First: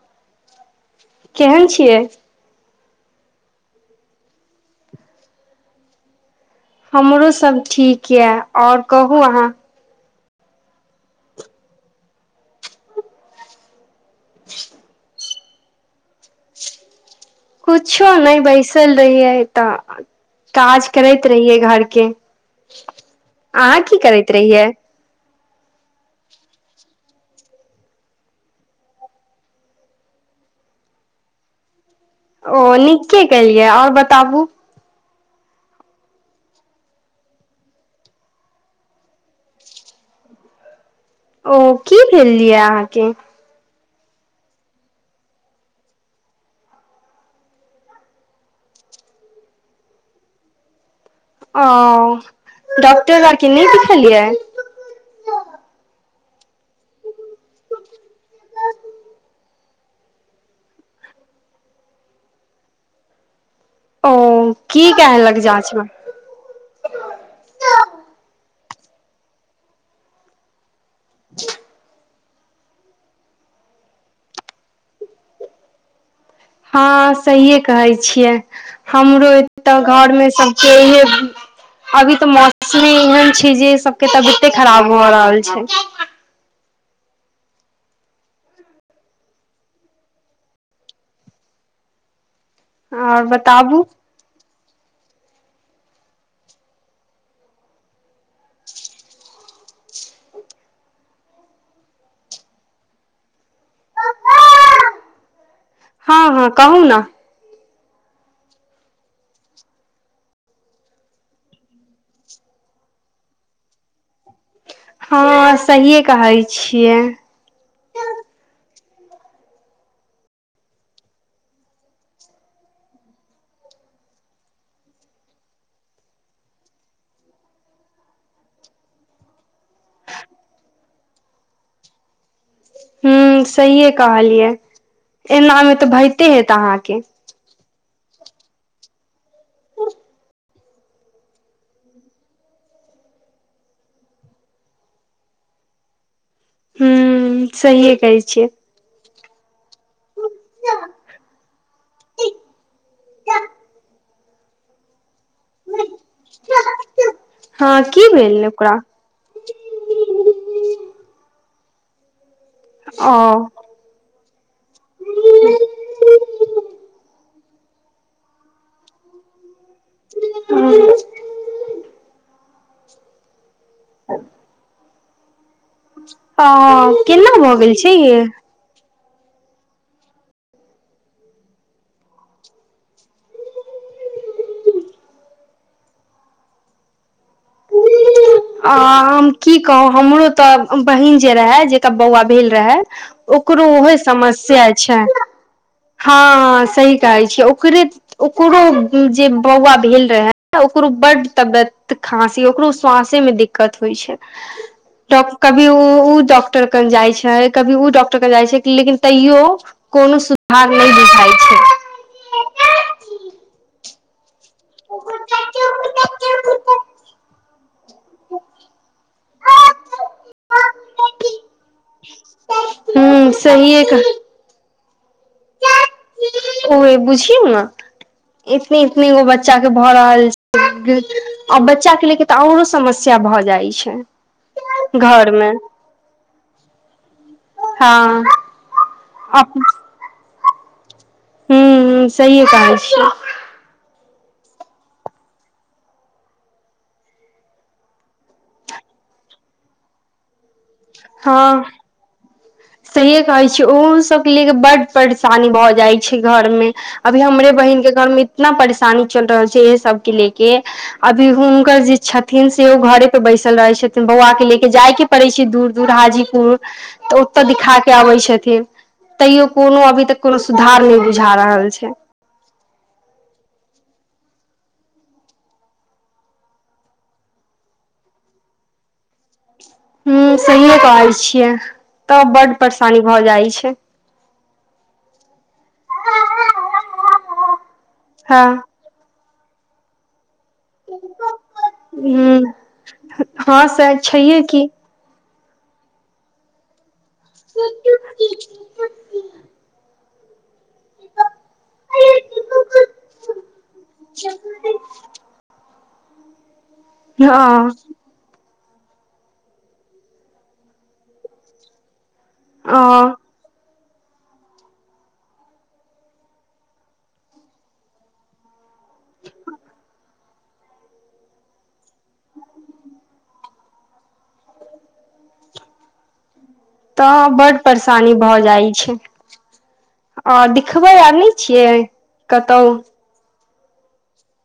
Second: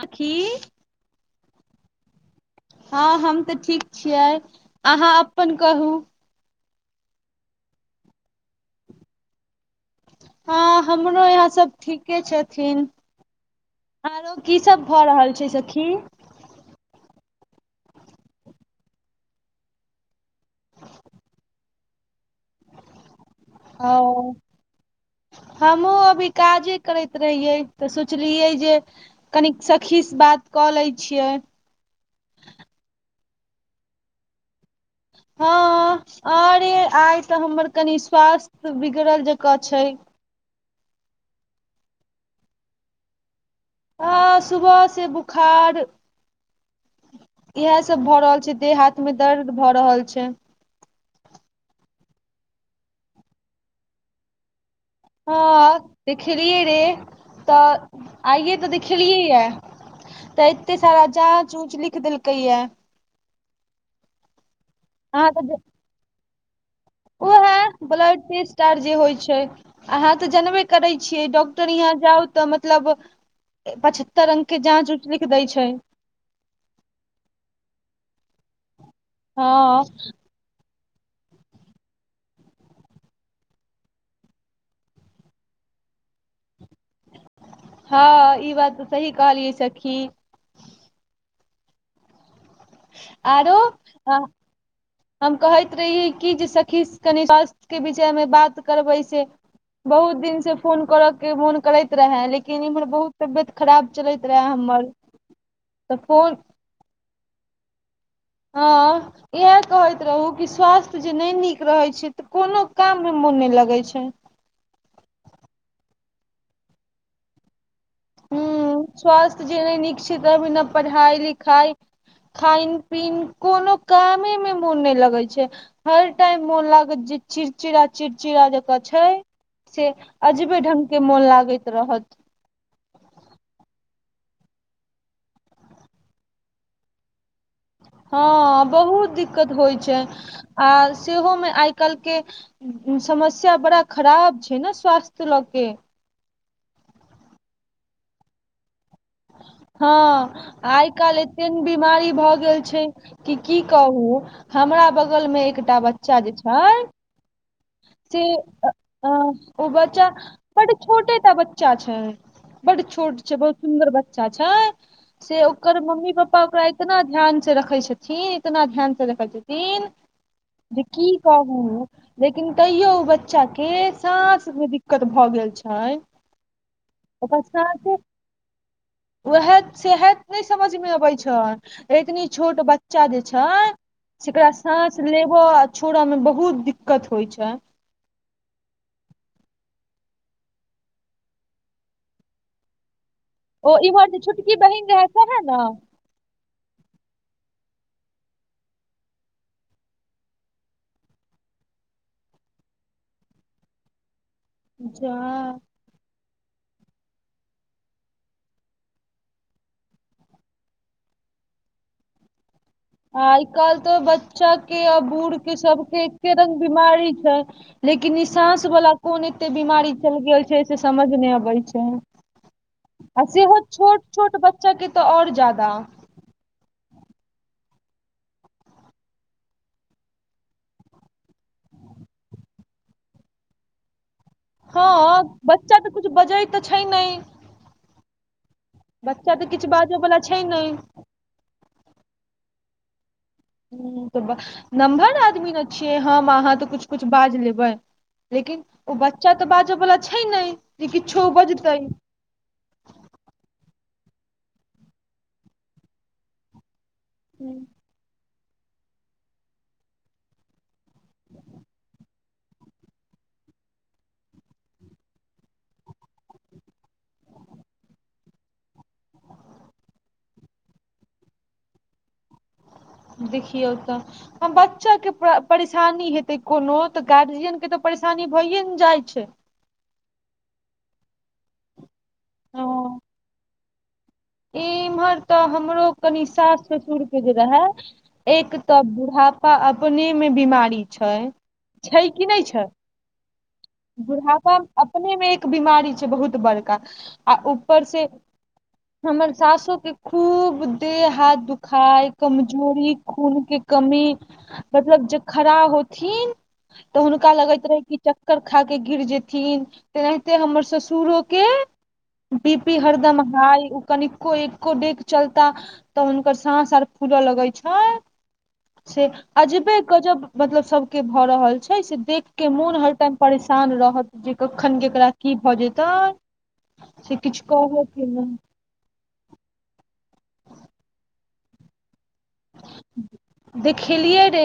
आखी केहन छियै हँ हम तऽ ठीक छियै अहाँ अपन कहू हमरो सब ठीक यए और कहु अहाँ हँ हमरो यहा सब ठीके छथिन और की सब भ रहल छै छै सखी कुछो नहि बैसल रही है तऽ काज करैत रहियै घरके अहाँ की करैत ओ रहियै हमहुँ अभी काजे करैत रहियै तऽ सोचलियै जे कनिक सखीसँ बात कऽ लै छियै ओ नीके केलियै और बताबु हँ अरे आइ तऽ हमर कनि स्वास्थ बिगड़ल जकाँ छै ओ की भेलि यियै अहाँके ह सुबह से बुखार इएह सब भऽ रहल छै देह हाथ में दर्द भऽ रहल छै ओ डॉक्टर लग के नहि देखलियै हँ देखलियै रे तऽ आइए तऽ देखलियै यै तऽ एते साराचार चुच लिख देलकै यै ओ की केहलक जाँच मे ओहे ब्लड टेस्ट आर जे होइ छै अहाँ तऽ जनबे करै छियै डॉक्टर यहाँ जाउ तऽ मतलब पचहत्तर रंग के जाँच ऊँच लिख दै छै हँ सहित है कहै छियै हमरो हँ एतऽ घर मे सब छिययै इ अभी तऽ मौसमी एहन छै जे सबके तबियते खराब भ रहल छै हँ ई बात तऽ सही कहलियै सखी आओर आरो बताबू अ हम कहैत रहियै कि जे सखी कनि स्वास्थ्य के विषयमे बात करबै से बहुत दिन से फोन करऽ के मोन करैत रहे लेकिन इम्हर बहुत तबियत खराब चलैत रहे हमर ह [inaudible] हँ हँ कहू ना हँ इएह कहैत रहू कि स्वास्थ्य जे नहि नीक रहैत छै कोनो काम मे मोन नहि लगै छै हँ सहिए कहै छियै ह स्वास्थ्य जे नहि नीक छै तऽभ ने पढ़ाइ लिखाई खनि पीन कोनो कामे में मोन नहि लगे छै हर टाइम मोन लागत जे चिड़चिड़ा चिड़चिड़ा जकाँ छै से अजीबे ढंग के मोन लागैत रहत हू सहिए कहलियै एना मे तऽ भते हेत अहाँके हँ बहुत दिक्कत होइत छै आ सेहोमे आइ काल्हिके समस्या बड़ा खराब छै ने स्वास्थ्य लऽ के हू सहिए कहै छियै हँ आइ कालि एते ने बिमारी भऽ गेल छै कि की कहू हमरा बगलमे एकटा बच्चा जे छै हँ की जे भेल ओकरा अ ओ बच्चा बड छोटेटा बच्चा छै बड ओ छोट छै बहुत सुन्दर बच्चा छै से ओकर मम्मी पापा ओकरा इतना ध्यान से रखै छथिन इतना ध्यान से रखै छथिन जे की कहू लेकिन तइयो ओ बच्चा के सास मे दिक त भऽ गेल छै अ केना ओकर भऽ गेल छै साँस य [inaudible] उएह सएह नहि समझमे अबैत छै एतनी छोट बच्चा जे छै जेकरा साँस लेबय आ छोड़य मे बहुत दिक्कत होइत छै अ हम की कहू हमरो तऽ बहिन जे रहे जेकरा बौआ भेल रहे ओकरो ओ उहे इम्हर जे छोटकी समस्या बहिन छै रहे सएहे ने हँ सही कहै छियै ओकरे ओकरो जे बौआ भेल रहै, ओकरो बड्ड तबियत खाँसी ओकरो स्वास। दिक्कत होइ छै जा की। डॉक्टर कन जाइ छै, कभी ओ डॉक्टर कन जाइ छै, लेकिन तैयो। कोनो सुभाग नहि देखै छै। आइ काल्हि तो बच्चाके आ बूढ़के सभके एके रंग बिमारी छै। लेकिन निसास वाला कोन एते बीमारी चल गेल छै से समझ न अबे छै। त। सेहो होत छोट छोट बच्चाे तऽ आऔर ज्यादा। ओ बुझियौ ने एतने इतने गो बच्चाके भऽ रहल छै। आ बच्चाके लेके तऽ आऔरो समस्या भऽ जाइ छै। घर हँ, मे बच्चा तऽ कुछु बजै तऽ छै, नहि हँ बच्चा तऽ किछु बाजय बला छै ने। हू सही काज छै। ह, तऽ नम्हर आदमी मने छियै हम अहाँ तऽ कुछ कुछु बाजि लेबै। लेकिन ओ बच्चा तऽ बाजऽ वाला छै, ने जे किछो हँ बजतै। सहिए कहै छियै ओहो सभके ले कऽ बड परेशानी भऽ जाइत छै, घरमे। अभी हमरे हूँ, बहिनके घरमे इतना परेशानी चलि रहल छै, इे सभके लेके अभी हुनका जे। छथिन से ओ घरे पर बैसल रहैत छथिन बौआ के लऽ क जाइके पड़ैत छै, दूर दूर हाजीपुर तऽ ओ ओत दिखा के अबै छथिन तैयो कोनो अभी तक कोनो सुधार नहि बुझा रहल छै। देखियऔ तऽ। बच्चाके परेशानी हेतै कोनो तऽ गार्जियनके तऽ परेशानी भइए ने जाइ छै। ह सहियो कहै छियै तब बड परेशानी भऽ जाइ छै। इमहर तऽ हमरो कनि सास ससुरके जे रहे हँ एक तऽ बूढ़ा। अपनेमे बीमारी छै, छै कि नहि हूं छै, हँ सैह छैहे बुढ़ापा की अब। ने मे एक बीमारी छै, बहुत बड़का आ ऊपरसे हमर सासोके खूब देह हाथ दुख। खाय कमजोरी खूनके कमी मतलब जे खड़ा होथिन। तऽ हुनका लगै हँ इत रह कि च। चक्कर खाके गिर जेथिन तेनाहिते हमर ससुरो के बी पी हँ हरदम हाय। कनिको एकको डेग चलता तऽ हुनकर सास आर फूलऽ लगे छै। से। अजबे क जब मतलब सभके भऽ रहल छै, से देख के मोन हर टाइम परेशान रहत। कखन केकरा की भऽ जेतै। से तऽ किछु बड़ कहय के परेशानी भऽ नहि जाइ छै। आ दिखबै आर नहि छियै कतहु? देखेलियै रे,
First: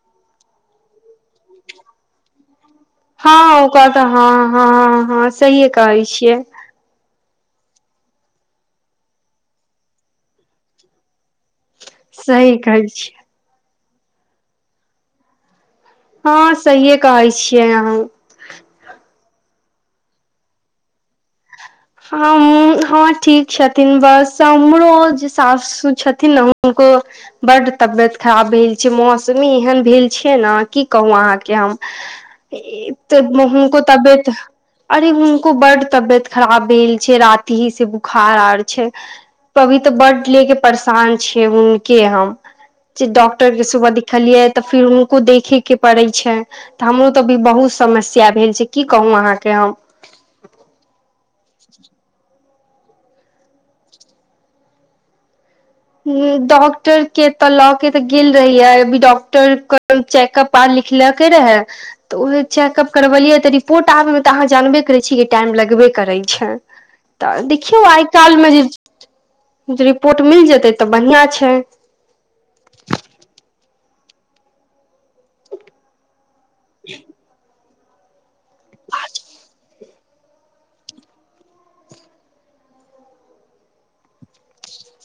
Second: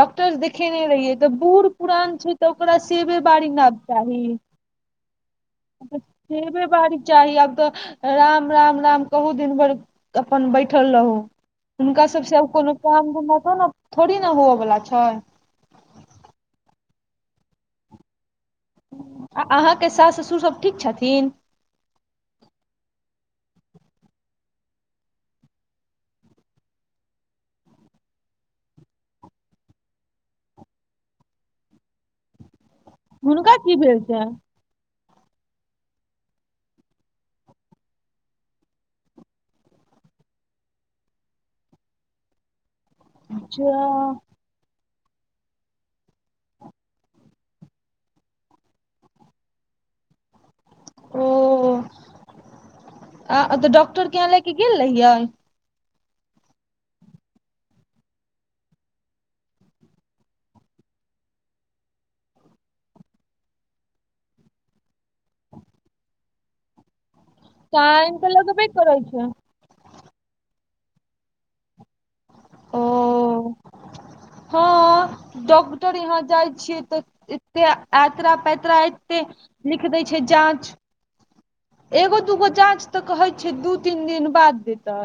डॉक्टर देखेने रहियै तऽ बूढ़-पुरान छै। तऽ ओकरा सेबे बारी हँ न ओकर तऽ चाही। हँ, हँ। सहिए कहै छियै छबे बारी चाही आब तऽ राम, राम, राम कहू दिन भरि अपन बैठल रहू। हुनका सभसे आब सही कोनो कहै काम छियै धम होतौ ने थोड़ी ने हवए बला छै। हँ, सहिए कहै छियै। अहूँ आ अहाँकेँ सास ससुर सभ ठीक छथिन? हम हँ, ठीक छथिन। बस हमरो जे सासु छथिन ने हुनको। बड़ तबियत खराब भेल छै, मौसमी एहन भेल छै, ने की कहू अहाँकेँ हम। [inaudible] त हुनका की हको भेल तबियत छनि अरे हुनको बड तबियत खराब भेल छै राति ही से बुखार आर छै पभी त बड ले के परेशान छिय हुनके हम जे डॉक्टर के सुबह जा दिखलियै तफिर हुनको देखे के पड़ैत छै त हमरो त अभी बहुत समस्या भेल छै की कहू अहाँके हम ह त डॉक्टर के यहाँ ले के गेल रहियै डॉक्टर के त ल के त गेल रहियै अभी डॉक्टर के चेकअप पढ़ लिख ल के रहै त उह चेकअप करबलियै त रिपोर्ट आबे मे त अहाँ जानबे करैत छीयै कि टाइम लगबे करैत छै [inaudible] त देखियौ आइ टाइम तऽ काल मे जे लगबे करै छै रिपोर्ट मिल जेतै त बढ़िआं छै ओ हँ डॉक्टर यहाँ जाइ छियै त एतराा पतरा एते लिख दै छै जाँच एगो दूगो जाँच त कहै छै दू तीन दिन बाद देतै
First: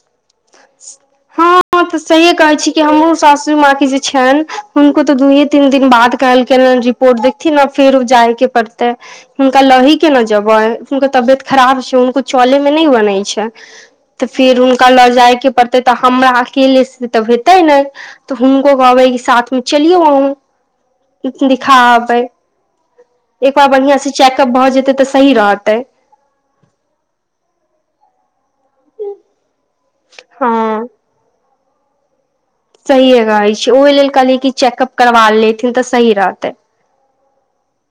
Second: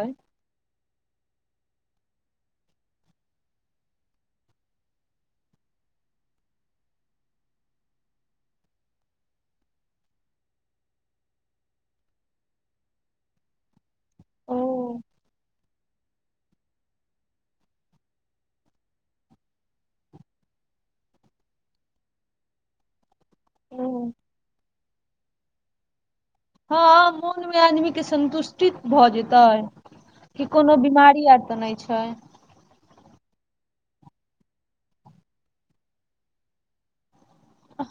[inaudible] तसहिे कहै छी कि हमरो सासु माँकी जे छनि हुनको तऽ र दुये तीन दिन बाद कहलखिन रि पोट देखथिन आ फेरो जायके पड़तै हुनका लही के न जेबे हुनको तबियत खराब छै हुनको चले में न बनै छै [inaudible] त फिर उनका ल जाय के प हमरा अकेले से त हेतै ने त हुनको कहबै कि साथ मे चलियौ अहु दिखाबै एक बार बढ़ियां से चेकअप भऽ जेते तऽ सही रहते हँ मोनमे आदमीके संन्तुष्टित भ जेतै कि कोनो हँ बीमारी आर त नहि छै सहिए रहै छै ओहि लेल कहलियै कि चेकअप करबा लेथिन त सही रहतै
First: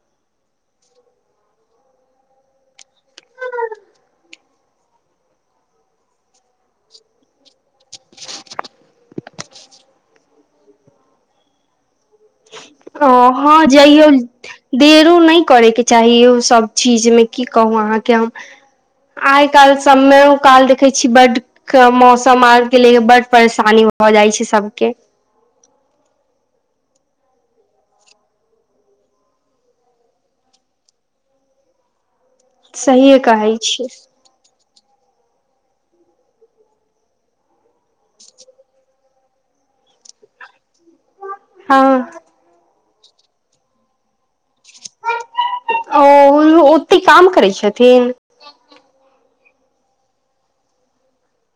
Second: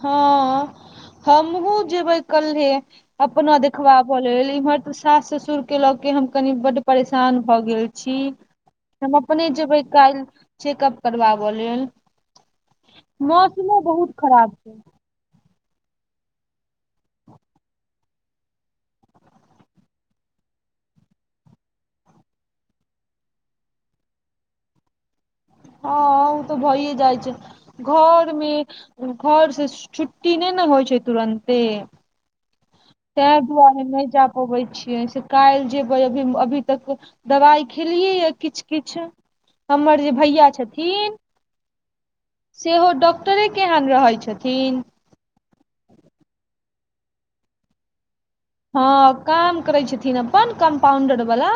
हँ हमहुँ जेबै कल्हे अपना देखबाब लेल इम्हर तऽ सास ससुर के लऽ के हम कनि बड परेशान भऽ गेल छी छी हम अपने जेबै काल्हि चेकअप करबाबय लेल ओ हँ जइ अचछ फरो नहि करयके चाही ओ सभ चीज मे की कहू अहाँके हम आइ काल्हि समेओ काल देखै छीयै बड मौसम आर के लिये बड परेशानी भ जाइ छै सबके हँ उत भइए जाइ छै घर मे घर से छुट्टी नहि ने होइ छै तुरन्ते सहिए ताहि कहै दुआरे छी नहि जा पबैत छियै से काल्हि जेबै अभी अभी तक दबाइ खेलियै य किछु किछु हमर जे भैया छथिन हँ सेहो डॉक्टरे के यहा न रहैत छथिन ओ ओत्ते काम करै छथिन हँ काम करै छथिन अपन कम्पाउंडर वाला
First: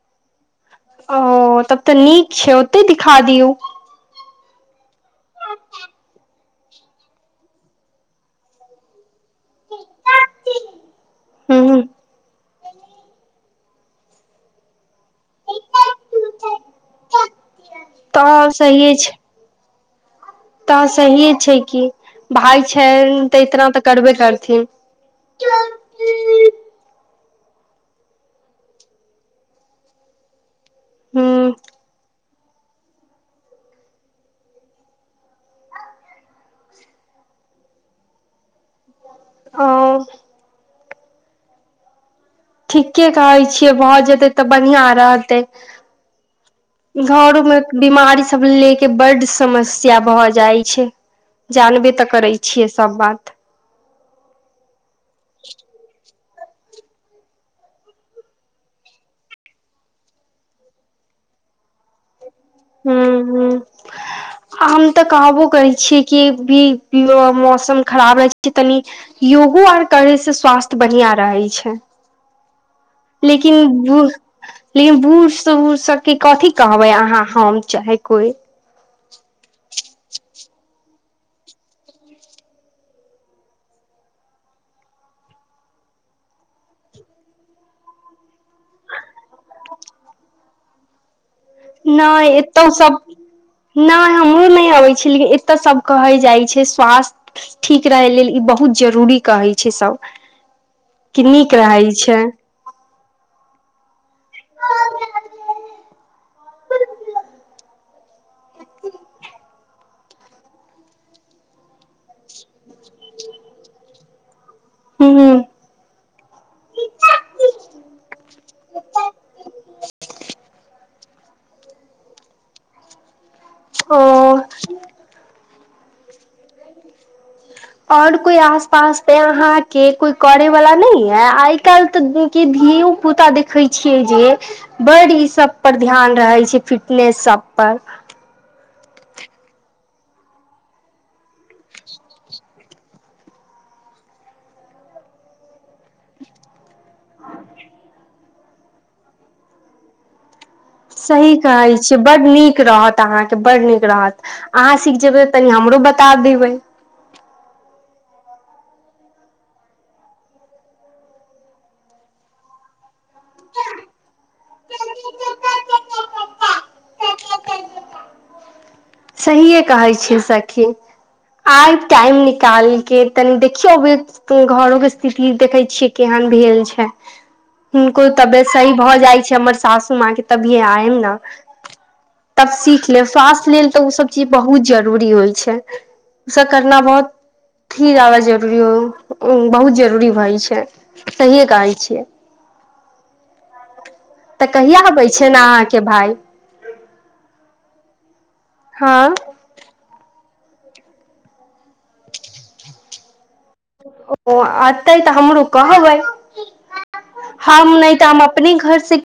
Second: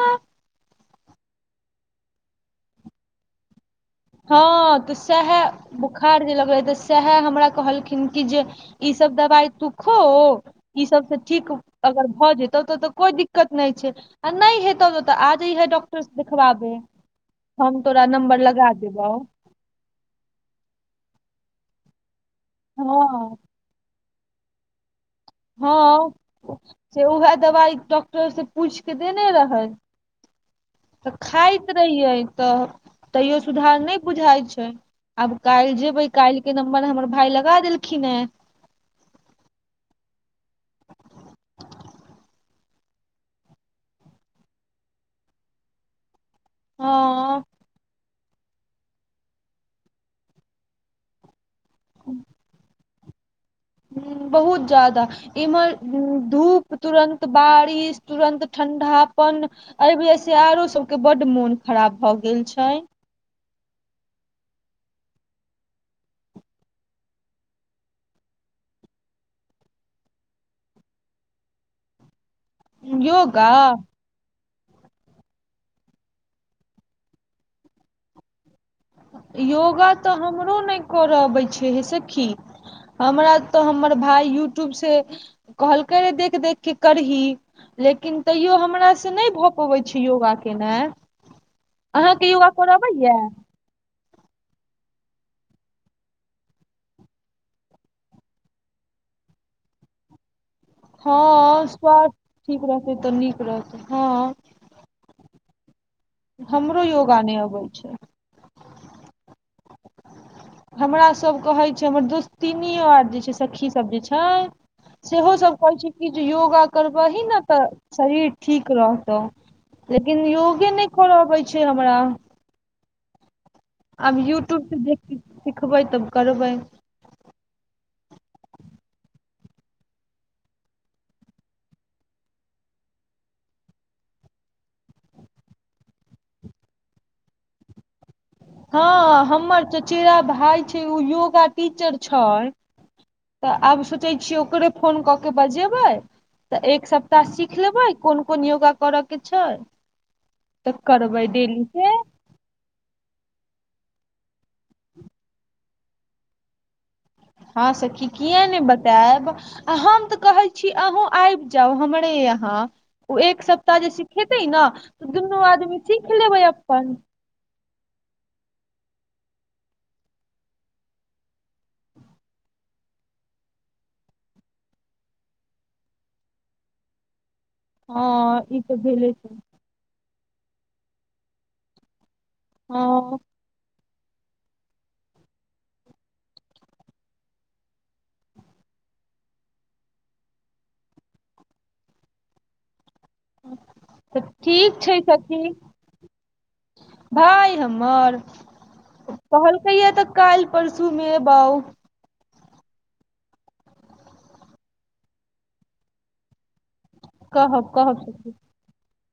ओ तब त नीक छै ओते दिखा दियौ हँ त सएह बोखार जे लगले त सएह हमरा कहलखिन कि जे ई सब दवाई तूखो ई सब से ठीक ह अगर भए जेतौ तो ते कोई दिक्क दिक्कत नहि छै आ नहि हेत त आजहिए डॉक्टर देखबाबे हम तो नमबर तऽ लग दे त सहिए छै कि भाय छै हँ त इतना त करबे करथिन हँ से उएह दबाइ डॉक्टर से पूछि के देने रहै त खाइत हूं रहियै त तैयो सुधार नय बुझाइत छै आब काईल जेबै काईल के नम्बर हमर भाय लगा देलखिन हे ओ ठीके कहै छियै भऽ जेतै तऽ बढ़िआ रहतै हँ घरो मे बीमारी सब लेके के बड्ड समस्या भऽ जाइ छै जानबे तऽ करे छियै सब बात बहुत जादा इमहर धूप तुरन्त बारिश तुरन्त ठण्डापन एहि बेर स आरो सभके बड्ड मोन खराब भऽ गेल छै हूं हूं हम तऽ कहबो करै छियै कि ई मौसम खराब रहै छै तनी योगो आर करै से स्वास्थ बढ़िआँ रहै छै [inaudible] योगा लेकिन बूढ़ लेकिन बूढ़ स सबके कथी कहबै अहाँ हम चाहे कोइ योगा तऽ हमरो नहि करऽ अबै छै हे सेखी हमरा तऽ हमर भाय यूट्यूब से कहलकै हे देख देख के करही लेकिन तैयो हमरास से नहि भऽ पबैत छै योगा केनाइ अहाँके नहि योगा एतौ करा सब अबैया नहि हमरो नहि अबैत छै लेकिन एतय सभ कहै जाइत छै स्वास्थ्य ठीक रहै लेल ई बहुत जरूरी कहै छै सभ हँ क नीक रहैत स्वास्थ्य छै ठीक रहतै तऽ नीक रहतै हँ हमरो योगा नहि अबै छै हमरा सब कहैत छै हमर दोस्ततीनो आर जे छै सखी सब जे छै हूँ सेहोसभ कहैत छै कि जे योगा करबही ने तऽ शरीर ठीक रहतौ लेकिन योगे नहि करअ अबय छै हमरा ओ आब यूट्यूबसँ देख सिखबै तब करबै और कोई आस पास पे यहां के कोई करे वाला नहं है आइ काल्हि तऽ के धियो पुता देखे छियै जे बड ई सब पर ध्यान रहे छै फिटनेस सब पर हँ हमर चचेरा भाय छै ओ योगा टीचर छै तऽ आब सोचै छियै ओकरे फोन कऽ के बजेबै तऽ एक सप्ताह सीख लेबै कोन - कोन योगा करय के छै तऽ करबै सही डेली कहैत से छीयय बड नीक रहत तऽ अहाँके बड्ड नीक रहत अहाँ सीख जेबै तनि हमरो बता देबै हँ सखी किया ने बतायब आ हम तऽ कहै छी अहूँ आबि जाउ हमरे यहाँ ओ एक सप्ताह जे सिखेतै ने तऽ दुनू आदमी सीख लेबै अपन सहिए कहै छियै सखी आइ टाइम निकाल के तनि देखियौभी त घरो के स्थिति देखै छियै केहन भेल छै हुनको हँ तबियत ई सही तऽ भऽ भेले जाइ छै हमर सासू माँके तभिए आयब न तब सीख हँ लेब स्वास्थ्य लेल तऽ ओसभ चीज बहुत जरूरी होइ छै ओसभ करना बहुत ी आबऽ जरूरी हो बहुत जरूरी भई छै सहि कहै छियै तऽ कहिया अबै छै ने अहाँके भाय भाय हमर हँ कहलकैया तऽ काल्हि परसू मे ऐबैउ [inaudible] ओ अते तऽ हमरो कहबै ह कहब नहि तऽ कहब हम अपने घर से